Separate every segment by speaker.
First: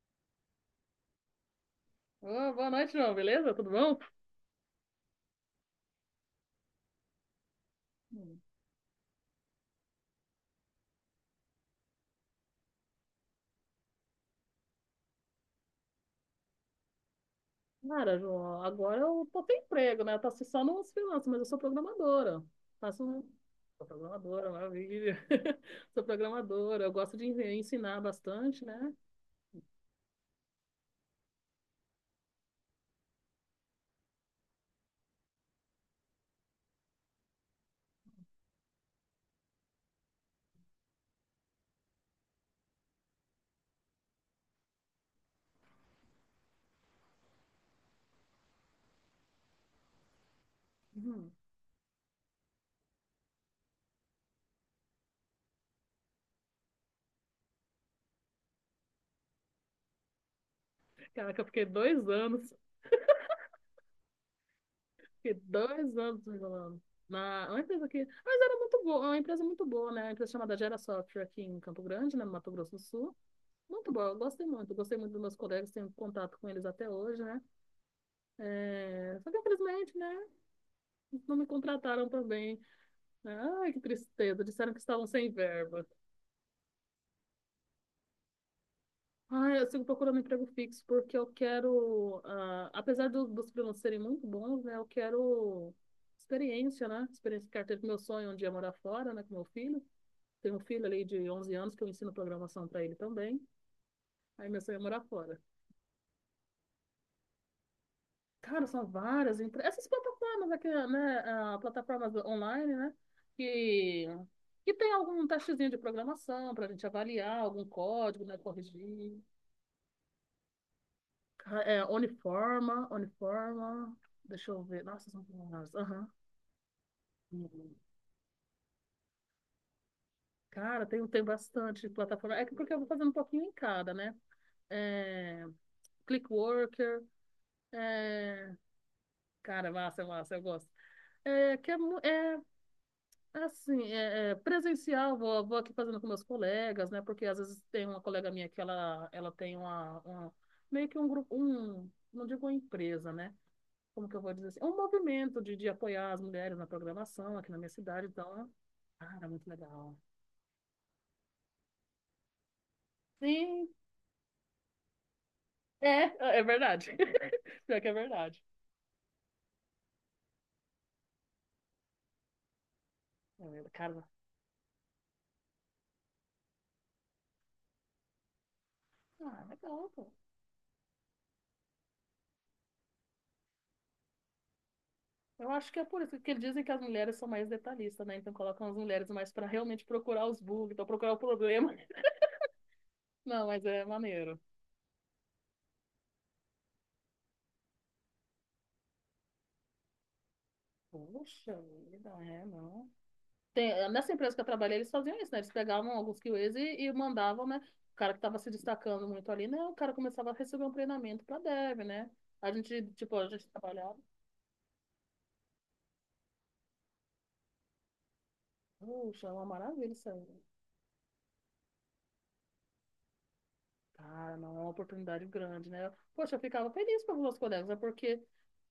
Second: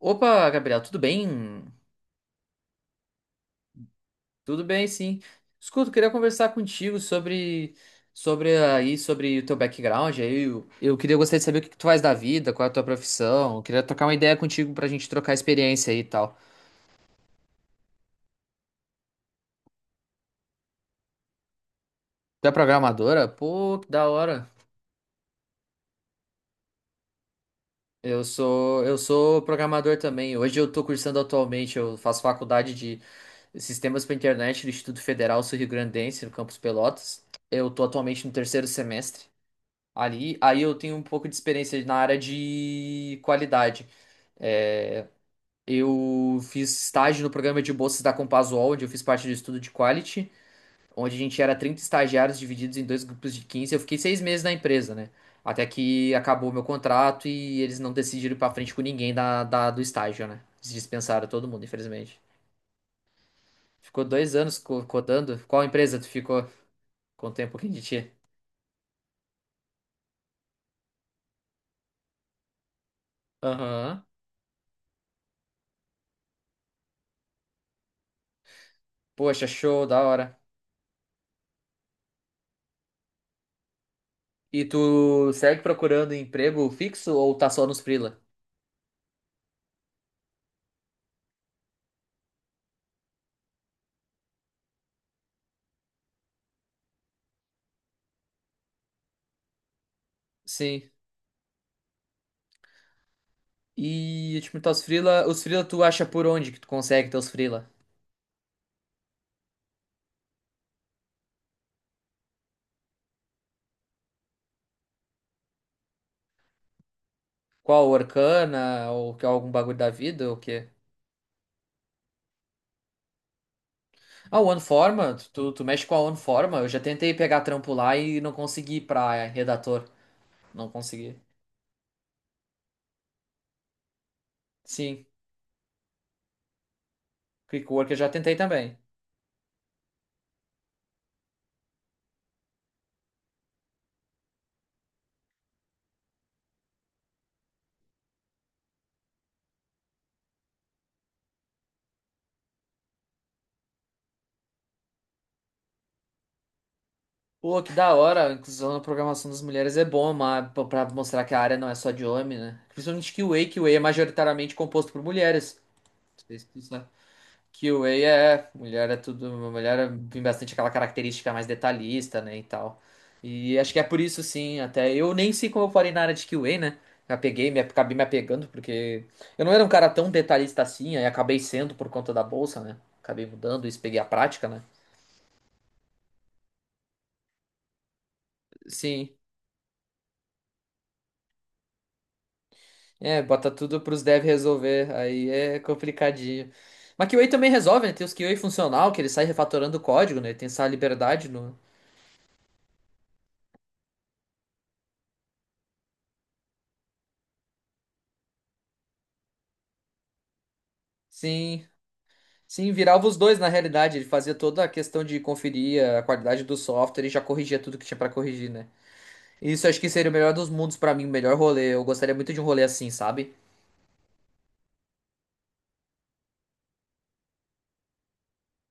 Speaker 1: Opa, Gabriel, tudo bem?
Speaker 2: Ô, boa noite, João. Beleza? Tudo bom?
Speaker 1: Tudo bem, sim. Escuta, eu queria conversar contigo
Speaker 2: Hum.
Speaker 1: sobre o teu background. Aí eu queria gostaria de saber o que que tu faz da vida, qual é a tua profissão. Eu queria trocar uma ideia contigo pra gente trocar experiência aí e tal.
Speaker 2: Cara, João, agora eu tô sem emprego, né? Eu tô assim, só nos freelancers, mas eu sou programadora.
Speaker 1: Tu é
Speaker 2: Faço um...
Speaker 1: programadora? Pô,
Speaker 2: Sou
Speaker 1: que da hora.
Speaker 2: programadora, maravilha. Sou programadora. Eu gosto de ensinar
Speaker 1: Eu
Speaker 2: bastante,
Speaker 1: sou
Speaker 2: né?
Speaker 1: eu sou programador também. Hoje eu tô cursando atualmente, eu faço faculdade de Sistemas para Internet do Instituto Federal Sul-Rio-Grandense, no campus Pelotas. Eu tô atualmente no terceiro semestre ali. Aí eu tenho um pouco de experiência na área de qualidade. É, eu fiz estágio no programa de bolsas da Compasuol, onde eu fiz parte do estudo de quality, onde a
Speaker 2: Uhum.
Speaker 1: gente era 30 estagiários divididos em dois grupos de 15. Eu fiquei 6 meses na empresa, né? Até que acabou meu contrato e eles não decidiram ir pra frente com ninguém do estágio, né? Eles dispensaram
Speaker 2: Caraca, eu
Speaker 1: todo mundo,
Speaker 2: fiquei dois
Speaker 1: infelizmente.
Speaker 2: anos.
Speaker 1: Ficou 2 anos
Speaker 2: Fiquei
Speaker 1: codando. Qual
Speaker 2: dois
Speaker 1: empresa tu
Speaker 2: anos
Speaker 1: ficou?
Speaker 2: enrolando.
Speaker 1: Contei
Speaker 2: Na
Speaker 1: um
Speaker 2: É uma
Speaker 1: pouquinho de
Speaker 2: empresa aqui.
Speaker 1: ti.
Speaker 2: Mas era muito boa, é uma empresa muito boa, né? Uma empresa chamada Gera Software aqui em Campo Grande, né? No Mato Grosso do Sul. Muito
Speaker 1: Aham.
Speaker 2: boa, eu gostei muito. Gostei muito dos meus colegas, tenho contato com eles até hoje, né? É, só que
Speaker 1: Poxa, show,
Speaker 2: infelizmente,
Speaker 1: da
Speaker 2: né?
Speaker 1: hora.
Speaker 2: Não me contrataram também. Ai, que tristeza.
Speaker 1: E
Speaker 2: Disseram que estavam sem
Speaker 1: tu segue
Speaker 2: verba.
Speaker 1: procurando emprego fixo ou tá só nos freela?
Speaker 2: Ai, eu sigo procurando emprego fixo porque eu quero, apesar dos freelancers serem muito bons, né? Eu quero experiência, né? Experiência de carteira, que meu sonho é um dia morar fora, né? Com meu filho. Tenho um filho
Speaker 1: Sim.
Speaker 2: ali de 11 anos que eu ensino programação para ele também.
Speaker 1: E
Speaker 2: Aí
Speaker 1: tipo,
Speaker 2: meu
Speaker 1: tá
Speaker 2: sonho é morar fora.
Speaker 1: os freela tu acha por onde que tu consegue teus freela?
Speaker 2: Cara, são várias. Essas plataformas aqui, né? Plataformas online, né? Que, que tem algum testezinho de programação para a gente avaliar, algum
Speaker 1: Qual,
Speaker 2: código, né?
Speaker 1: Orkana ou
Speaker 2: Corrigir.
Speaker 1: que algum bagulho da vida ou o quê?
Speaker 2: É, Uniforma, Uniforma.
Speaker 1: Ah, o
Speaker 2: Deixa eu ver. Nossa,
Speaker 1: OneForma,
Speaker 2: são
Speaker 1: tu
Speaker 2: várias.
Speaker 1: mexe com a
Speaker 2: Aham.
Speaker 1: OneForma? Eu já tentei pegar trampo
Speaker 2: Uhum.
Speaker 1: lá e não consegui pra redator, não
Speaker 2: Cara, tem,
Speaker 1: consegui.
Speaker 2: tem bastante plataforma. É que porque eu vou fazendo um pouquinho em cada, né?
Speaker 1: Sim,
Speaker 2: É, Clickworker.
Speaker 1: Quickwork eu já tentei
Speaker 2: É...
Speaker 1: também.
Speaker 2: Cara, massa, massa, eu gosto. É, que é, é, assim, é, presencial, vou aqui fazendo com meus colegas, né? Porque às vezes tem uma colega minha que ela tem uma, meio que um grupo, um, não digo uma empresa, né? Como que eu vou dizer assim? É um movimento de apoiar as mulheres na programação aqui na
Speaker 1: Pô,
Speaker 2: minha
Speaker 1: que da
Speaker 2: cidade,
Speaker 1: hora, a
Speaker 2: então,
Speaker 1: inclusão na
Speaker 2: cara,
Speaker 1: programação das
Speaker 2: muito
Speaker 1: mulheres é
Speaker 2: legal.
Speaker 1: bom, mas pra mostrar que a área não é só de homem, né? Principalmente que o
Speaker 2: Sim,
Speaker 1: QA é majoritariamente composto por mulheres.
Speaker 2: é verdade. Pior que
Speaker 1: QA
Speaker 2: é verdade.
Speaker 1: é, mulher é tudo, tem bastante aquela característica mais detalhista, né, e tal. E acho que é por
Speaker 2: Cara,
Speaker 1: isso, sim, até eu nem sei como eu parei na área de QA, né? Acabei me apegando, porque eu não era um cara
Speaker 2: legal, pô.
Speaker 1: tão detalhista assim, aí acabei sendo por conta da bolsa, né? Acabei mudando isso, peguei a prática, né?
Speaker 2: Eu acho que é por isso que eles dizem que as mulheres são mais detalhistas, né? Então colocam as mulheres
Speaker 1: Sim,
Speaker 2: mais para realmente procurar os bugs, então procurar o problema.
Speaker 1: é,
Speaker 2: Não,
Speaker 1: bota
Speaker 2: mas
Speaker 1: tudo
Speaker 2: é
Speaker 1: pros devs
Speaker 2: maneiro.
Speaker 1: resolver, aí é complicadinho. Mas QA também resolve, né? Tem os QA funcional, que ele sai refatorando o código, né? Tem essa liberdade
Speaker 2: Puxa
Speaker 1: no...
Speaker 2: vida, é, não. Tem, nessa empresa que eu trabalhei, eles faziam isso, né? Eles pegavam alguns QAs e mandavam, né? O cara que estava se destacando muito ali, né? O cara começava a receber um treinamento para
Speaker 1: Sim.
Speaker 2: dev, né? A
Speaker 1: Sim,
Speaker 2: gente,
Speaker 1: virava os
Speaker 2: tipo, a
Speaker 1: dois na
Speaker 2: gente
Speaker 1: realidade.
Speaker 2: trabalhava.
Speaker 1: Ele fazia toda a questão de conferir a qualidade do software e já corrigia tudo que tinha pra corrigir, né?
Speaker 2: Puxa, é uma
Speaker 1: Isso acho
Speaker 2: maravilha
Speaker 1: que
Speaker 2: isso
Speaker 1: seria o
Speaker 2: aí.
Speaker 1: melhor dos mundos pra mim, o melhor rolê. Eu gostaria muito de um rolê assim, sabe?
Speaker 2: Cara, não, é uma oportunidade grande, né? Poxa, eu ficava feliz pelos meus colegas, né? Porque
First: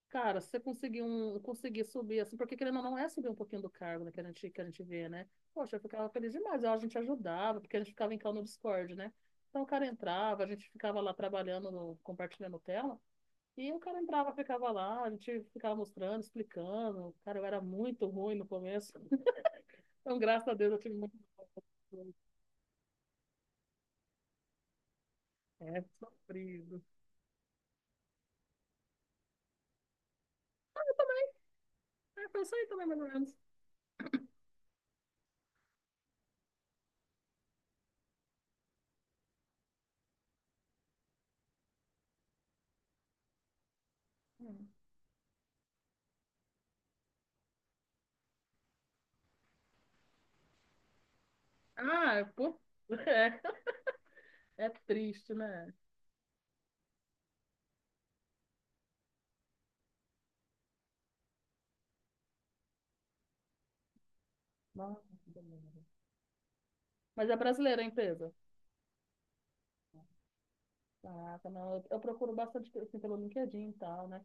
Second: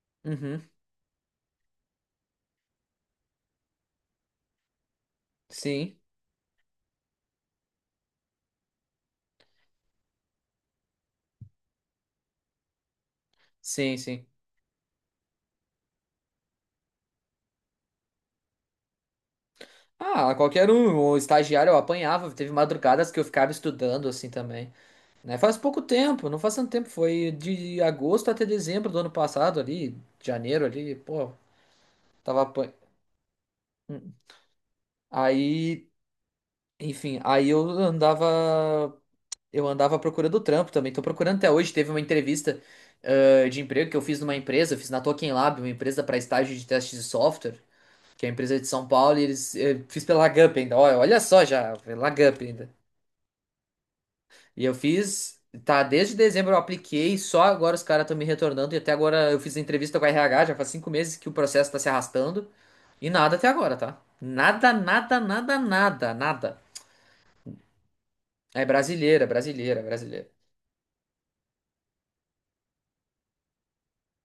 Speaker 2: cara, se você
Speaker 1: Uhum.
Speaker 2: conseguir subir, assim, porque querendo ou não, é subir um pouquinho do cargo, né, que a gente vê, né? Poxa, eu
Speaker 1: Sim,
Speaker 2: ficava feliz demais, ó, a gente ajudava, porque a gente ficava em call no Discord, né? Então o cara entrava, a gente ficava lá trabalhando, compartilhando tela, e o
Speaker 1: sim,
Speaker 2: cara
Speaker 1: sim.
Speaker 2: entrava, ficava lá, a gente ficava mostrando, explicando. Cara, eu era muito ruim no começo. Então,
Speaker 1: Ah,
Speaker 2: graças a
Speaker 1: qualquer
Speaker 2: Deus, eu
Speaker 1: um,
Speaker 2: tive muito
Speaker 1: o estagiário eu
Speaker 2: apoio.
Speaker 1: apanhava. Teve madrugadas que eu ficava estudando assim também, né? Faz pouco
Speaker 2: É,
Speaker 1: tempo, não faz tanto
Speaker 2: sofrido.
Speaker 1: tempo, foi de agosto até dezembro do ano passado ali, janeiro ali, pô,
Speaker 2: É, foi
Speaker 1: tava
Speaker 2: isso aí
Speaker 1: apan...
Speaker 2: também, mais ou menos.
Speaker 1: Hum. Aí, enfim, aí eu andava Eu andava procurando trampo também. Tô procurando até hoje. Teve uma entrevista, de emprego que eu fiz numa
Speaker 2: Hum.
Speaker 1: empresa, eu fiz na Token Lab, uma empresa para estágio de testes de software, que é a empresa de São Paulo, e fiz pela Lagup ainda. Olha, olha só já, pela
Speaker 2: Ah,
Speaker 1: Lagup
Speaker 2: pô.
Speaker 1: ainda.
Speaker 2: É,
Speaker 1: E
Speaker 2: é
Speaker 1: eu
Speaker 2: triste,
Speaker 1: fiz,
Speaker 2: né?
Speaker 1: tá, desde dezembro eu apliquei, só agora os caras estão me retornando, e até agora eu fiz entrevista com a RH, já faz 5 meses que o processo tá se arrastando, e nada até agora, tá? Nada,
Speaker 2: Nossa,
Speaker 1: nada,
Speaker 2: que
Speaker 1: nada,
Speaker 2: demônio.
Speaker 1: nada, nada.
Speaker 2: Mas é brasileira a empresa?
Speaker 1: É brasileira, brasileira, brasileira.
Speaker 2: Caraca, não, eu procuro bastante assim, pelo LinkedIn e tal, né?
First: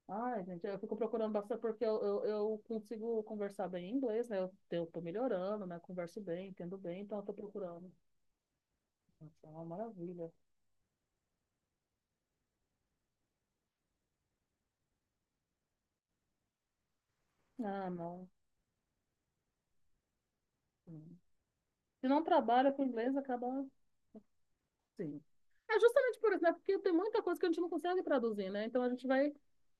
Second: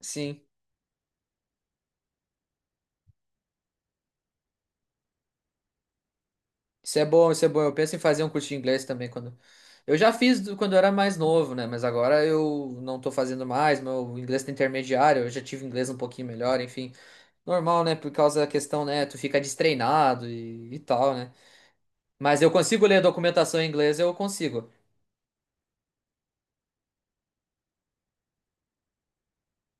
Speaker 1: Sim.
Speaker 2: Ai, gente, eu fico procurando bastante porque eu consigo conversar bem em inglês, né? Eu tô melhorando, né? Converso bem, entendo
Speaker 1: Isso
Speaker 2: bem,
Speaker 1: é
Speaker 2: então eu
Speaker 1: bom,
Speaker 2: tô
Speaker 1: isso é bom. Eu
Speaker 2: procurando.
Speaker 1: penso em fazer um curso de inglês também quando.
Speaker 2: Nossa, é uma
Speaker 1: Eu já
Speaker 2: maravilha.
Speaker 1: fiz quando eu era mais novo, né? Mas agora eu não tô fazendo mais. Meu inglês tá intermediário, eu já tive inglês um pouquinho melhor, enfim. Normal,
Speaker 2: Ah,
Speaker 1: né? Por
Speaker 2: não.
Speaker 1: causa da questão, né? Tu fica destreinado e tal,
Speaker 2: Sim.
Speaker 1: né?
Speaker 2: Se não
Speaker 1: Mas eu
Speaker 2: trabalha com
Speaker 1: consigo ler
Speaker 2: inglês, acaba
Speaker 1: documentação em inglês, eu consigo.
Speaker 2: sim. É justamente por isso, né? Porque tem muita coisa que a gente não consegue traduzir, né? Então a gente vai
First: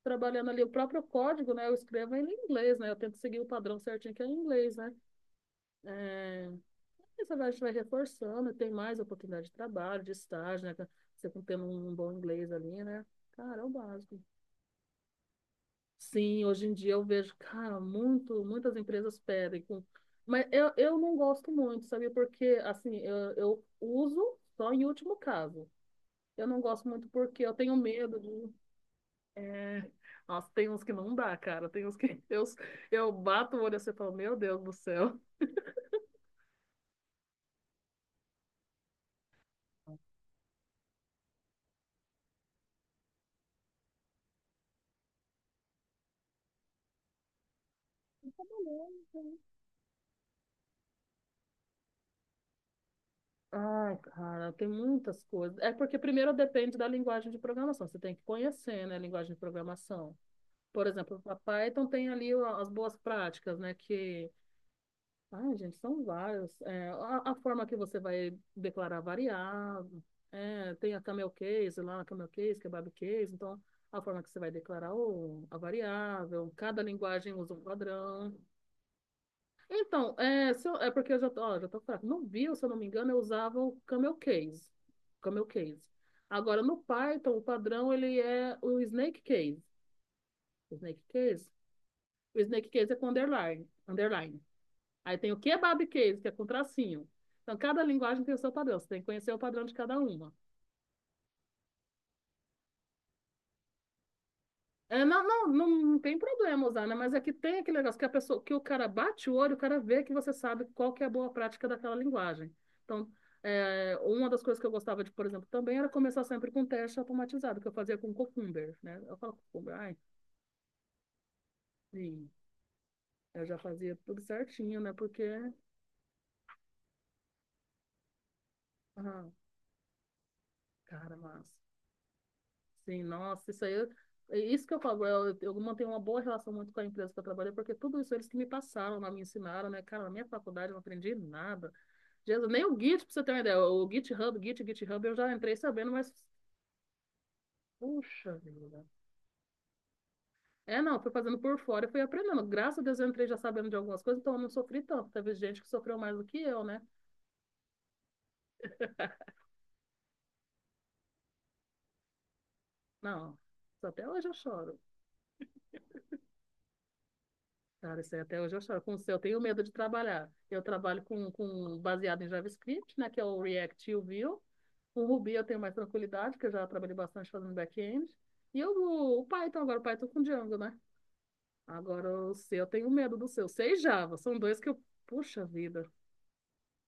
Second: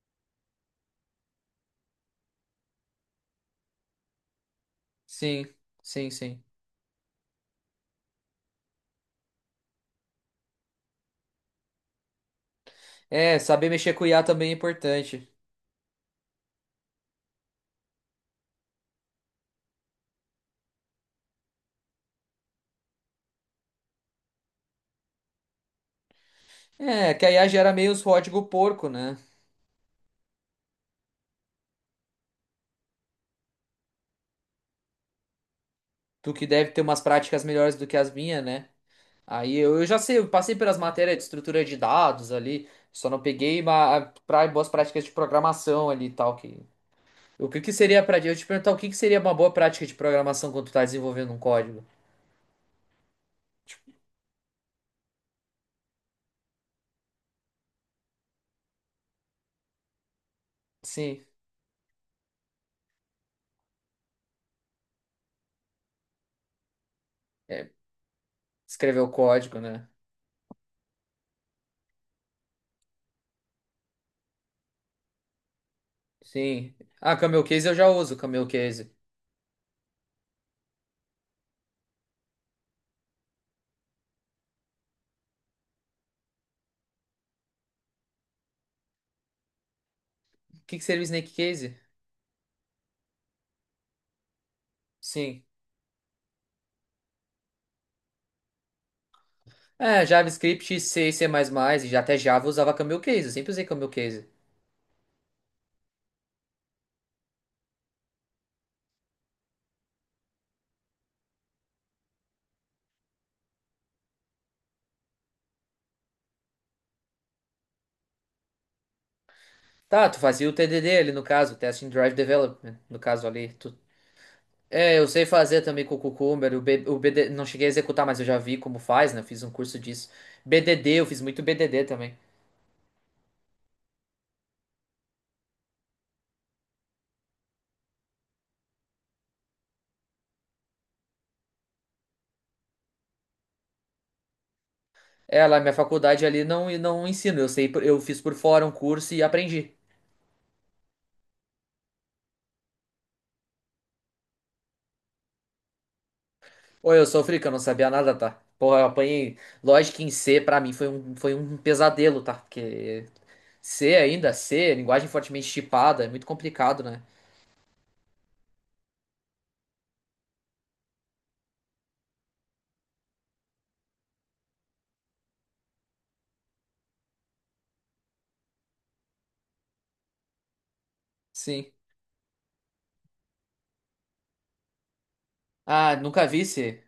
Speaker 2: trabalhando ali o próprio código, né? Eu escrevo ele em inglês, né? Eu tento seguir o padrão certinho que é em inglês, né?
Speaker 1: Sim, sim, sim.
Speaker 2: É, Você vai reforçando, tem mais oportunidade de trabalho, de estágio, né? Você tendo um bom inglês ali, né?
Speaker 1: É,
Speaker 2: Cara, é
Speaker 1: saber
Speaker 2: o
Speaker 1: mexer com
Speaker 2: básico.
Speaker 1: IA também é importante.
Speaker 2: Sim, hoje em dia eu vejo, cara, muitas empresas pedem. Mas eu não gosto muito, sabia? Porque, assim, eu uso só em último caso. Eu não gosto muito
Speaker 1: É, que a
Speaker 2: porque
Speaker 1: IA
Speaker 2: eu
Speaker 1: gera
Speaker 2: tenho
Speaker 1: meio os
Speaker 2: medo
Speaker 1: código
Speaker 2: de...
Speaker 1: porco, né?
Speaker 2: É... Nossa, tem uns que não dá, cara. Tem uns que eu bato o olho assim e falo, meu Deus do céu.
Speaker 1: Tu que deve ter umas práticas melhores do que as minhas, né? Aí eu já sei, eu passei pelas matérias de estrutura de dados ali, só não peguei pra, boas práticas de programação ali e tal. Que, o que, que seria pra. Eu te perguntar o que, que seria uma boa prática de programação quando tu tá desenvolvendo um código? Tipo,
Speaker 2: Ai, cara, tem muitas coisas. É porque primeiro depende da linguagem de programação. Você tem que conhecer, né, a linguagem de programação. Por exemplo,
Speaker 1: sim,
Speaker 2: a Python tem ali as boas práticas, né, que... Ai, gente, são vários. É, a forma
Speaker 1: é,
Speaker 2: que você vai
Speaker 1: escrever
Speaker 2: declarar
Speaker 1: o código, né?
Speaker 2: variável. É, tem a camel case lá, a camel case, kebab case. Então, a forma que você vai declarar o, a variável.
Speaker 1: Sim.
Speaker 2: Cada
Speaker 1: Ah,
Speaker 2: linguagem
Speaker 1: Camel
Speaker 2: usa um
Speaker 1: Case eu já uso,
Speaker 2: padrão.
Speaker 1: Camel Case.
Speaker 2: Então, é, se eu- é porque eu já tô, ó, já tô fraca. No Vue, se eu não me engano, eu usava o Camel Case. Camel Case. Agora, no Python, o padrão, ele é o Snake Case.
Speaker 1: O
Speaker 2: O
Speaker 1: que, que seria
Speaker 2: Snake
Speaker 1: o Snake
Speaker 2: Case?
Speaker 1: Case?
Speaker 2: O Snake Case é com underline. Underline. Aí tem o
Speaker 1: Sim.
Speaker 2: Kebab Case, que é com tracinho. Então, cada linguagem tem o seu padrão. Você tem que conhecer o padrão de cada
Speaker 1: É,
Speaker 2: uma.
Speaker 1: JavaScript, C, C++, e já até Java eu usava Camel Case, eu sempre usei Camel Case.
Speaker 2: É, não, não, não, não tem problema usar, né? Mas é que tem aquele negócio que a pessoa, que o cara bate o olho, o cara vê que você sabe qual que é a boa prática daquela linguagem. Então, é, uma das coisas que eu gostava de, por exemplo, também era começar sempre com teste automatizado, que eu fazia com Cucumber, né? Eu falo Cucumber, ai,
Speaker 1: Tá, tu fazia o TDD ali no caso, Testing Drive
Speaker 2: sim,
Speaker 1: Development, no caso
Speaker 2: eu
Speaker 1: ali.
Speaker 2: já
Speaker 1: Tu
Speaker 2: fazia tudo certinho, né?
Speaker 1: É, eu
Speaker 2: Porque,
Speaker 1: sei fazer também com o Cucumber, o BD, não cheguei a executar, mas eu já vi como faz, né? Eu
Speaker 2: ah,
Speaker 1: fiz um curso disso. BDD, eu
Speaker 2: cara,
Speaker 1: fiz muito
Speaker 2: mas,
Speaker 1: BDD também.
Speaker 2: sim, nossa, isso aí, é isso que eu falo, eu mantenho uma boa relação muito com a empresa que eu trabalhei, porque tudo isso eles que me passaram, lá, me ensinaram, né? Cara, na minha faculdade eu não aprendi nada. Jesus, nem o Git, pra você ter uma ideia. O GitHub, Git, GitHub, eu já
Speaker 1: É,
Speaker 2: entrei
Speaker 1: lá minha
Speaker 2: sabendo, mas.
Speaker 1: faculdade ali não, não ensino, eu sei, eu fiz
Speaker 2: Puxa
Speaker 1: por fora um
Speaker 2: vida.
Speaker 1: curso e aprendi.
Speaker 2: É, não, fui fazendo por fora e fui aprendendo. Graças a Deus eu entrei já sabendo de algumas coisas, então eu não sofri tanto. Teve gente que sofreu mais do que eu, né?
Speaker 1: Ou eu sofri que eu não sabia nada, tá? Porra, eu apanhei. Lógico que em C pra mim foi um pesadelo, tá? Porque
Speaker 2: Não, isso
Speaker 1: C
Speaker 2: até hoje
Speaker 1: ainda,
Speaker 2: eu
Speaker 1: C,
Speaker 2: choro.
Speaker 1: linguagem fortemente tipada, é muito complicado, né?
Speaker 2: Cara, isso aí até hoje eu choro. Com o seu, eu tenho medo de trabalhar. Eu trabalho com baseado em JavaScript, né? Que é o React e o Vue. Com o Ruby eu tenho mais tranquilidade, porque eu já trabalhei bastante fazendo back-end. E eu, o Python agora, o Python com Django, né?
Speaker 1: Sim.
Speaker 2: Agora, o seu, eu tenho medo do seu. C e Java, são dois que eu. Puxa vida.
Speaker 1: Ah, nunca vi C.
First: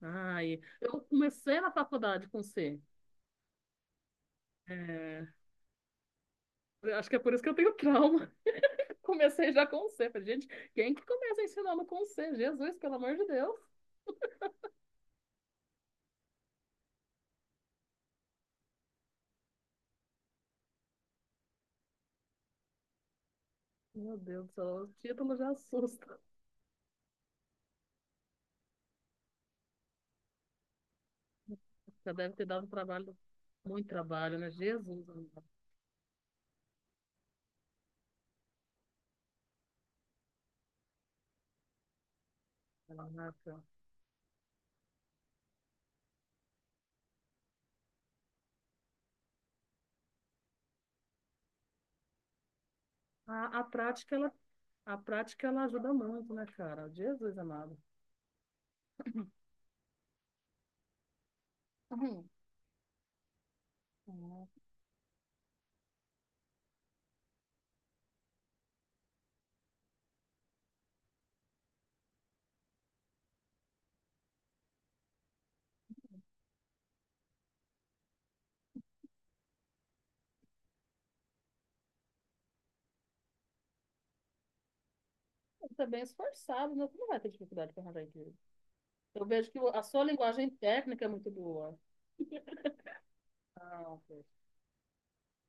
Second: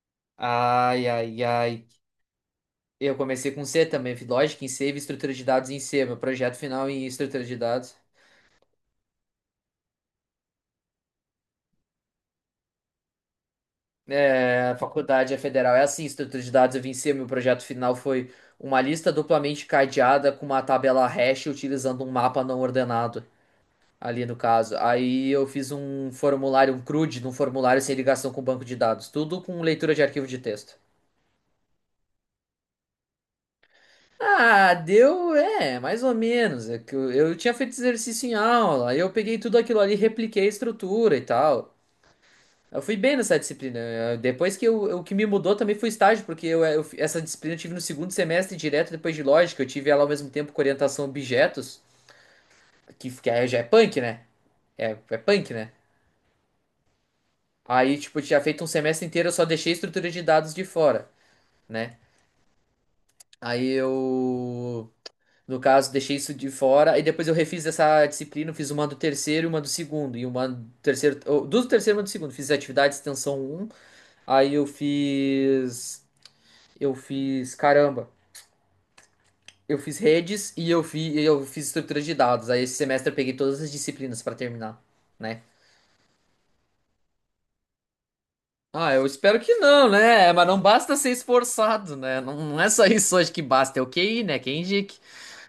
Speaker 2: Ai, eu
Speaker 1: Ai, ai,
Speaker 2: comecei na
Speaker 1: ai.
Speaker 2: faculdade com C.
Speaker 1: Eu comecei com C também, fiz lógica em C, e
Speaker 2: É,
Speaker 1: estrutura de dados em C, meu projeto final
Speaker 2: eu
Speaker 1: em
Speaker 2: acho que é por isso
Speaker 1: estrutura
Speaker 2: que eu
Speaker 1: de
Speaker 2: tenho
Speaker 1: dados.
Speaker 2: trauma. Comecei já com C. Falei, gente, quem que começa ensinando com C? Jesus, pelo amor de Deus.
Speaker 1: É, a faculdade é federal, é assim, estrutura de dados eu vim em C, meu projeto final foi uma lista duplamente cadeada com uma tabela hash utilizando um mapa não ordenado,
Speaker 2: Meu
Speaker 1: ali no
Speaker 2: Deus do céu,
Speaker 1: caso.
Speaker 2: o
Speaker 1: Aí
Speaker 2: título
Speaker 1: eu
Speaker 2: já
Speaker 1: fiz um
Speaker 2: assusta.
Speaker 1: formulário, um CRUD, de um formulário sem ligação com o banco de dados, tudo com leitura de arquivo de texto.
Speaker 2: Já deve ter dado trabalho, muito trabalho, né?
Speaker 1: Ah,
Speaker 2: Jesus
Speaker 1: deu, é, mais ou menos. É que eu tinha feito exercício em aula, aí eu peguei tudo aquilo ali, repliquei a estrutura e tal. Eu fui bem nessa
Speaker 2: amado.
Speaker 1: disciplina. Depois que eu, o que me mudou também foi o estágio, porque essa disciplina eu tive no segundo semestre direto depois de lógica. Eu tive ela ao mesmo tempo com orientação a objetos, que aí já
Speaker 2: A,
Speaker 1: é
Speaker 2: a
Speaker 1: punk,
Speaker 2: prática,
Speaker 1: né?
Speaker 2: ela, a
Speaker 1: É
Speaker 2: prática,
Speaker 1: punk,
Speaker 2: ela
Speaker 1: né?
Speaker 2: ajuda muito, né, cara? Jesus amado.
Speaker 1: Aí, tipo, eu tinha feito um semestre inteiro, eu só deixei estrutura de dados de fora, né? Aí
Speaker 2: Uhum.
Speaker 1: eu, no caso, deixei isso de fora. E depois eu refiz essa disciplina, eu fiz uma do terceiro e uma do segundo. E uma do terceiro, ou, duas do terceiro e uma do segundo. Fiz atividade de extensão um. Aí eu fiz. Eu fiz, caramba. Eu fiz redes e eu fiz estrutura de dados. Aí esse semestre eu peguei todas as disciplinas pra terminar, né?
Speaker 2: Você é bem esforçado, né? Você não vai ter dificuldade para arranjar emprego.
Speaker 1: Ah, eu
Speaker 2: Eu
Speaker 1: espero
Speaker 2: vejo
Speaker 1: que
Speaker 2: que a
Speaker 1: não,
Speaker 2: sua
Speaker 1: né? Mas
Speaker 2: linguagem
Speaker 1: não basta
Speaker 2: técnica é
Speaker 1: ser
Speaker 2: muito boa.
Speaker 1: esforçado, né? Não, não é só isso hoje que basta, é o
Speaker 2: Não,
Speaker 1: QI, né? Quem indique.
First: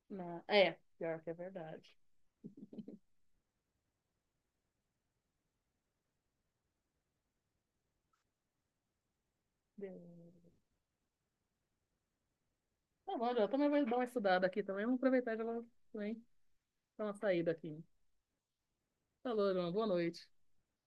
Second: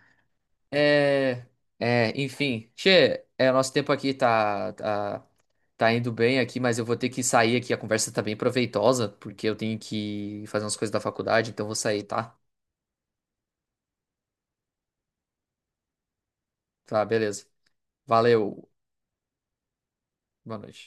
Speaker 2: não. É, pior que é
Speaker 1: É,
Speaker 2: verdade.
Speaker 1: enfim. Nosso tempo aqui tá indo bem aqui, mas eu vou ter que sair aqui. A conversa tá bem proveitosa, porque eu tenho que fazer umas coisas da faculdade, então eu vou sair, tá?
Speaker 2: Tá bom, eu também vou dar uma estudada aqui também. Vamos aproveitar e já vou também
Speaker 1: Tá,
Speaker 2: dá uma
Speaker 1: beleza.
Speaker 2: saída aqui.
Speaker 1: Valeu.
Speaker 2: Falou, João. Boa noite.
Speaker 1: Boa noite.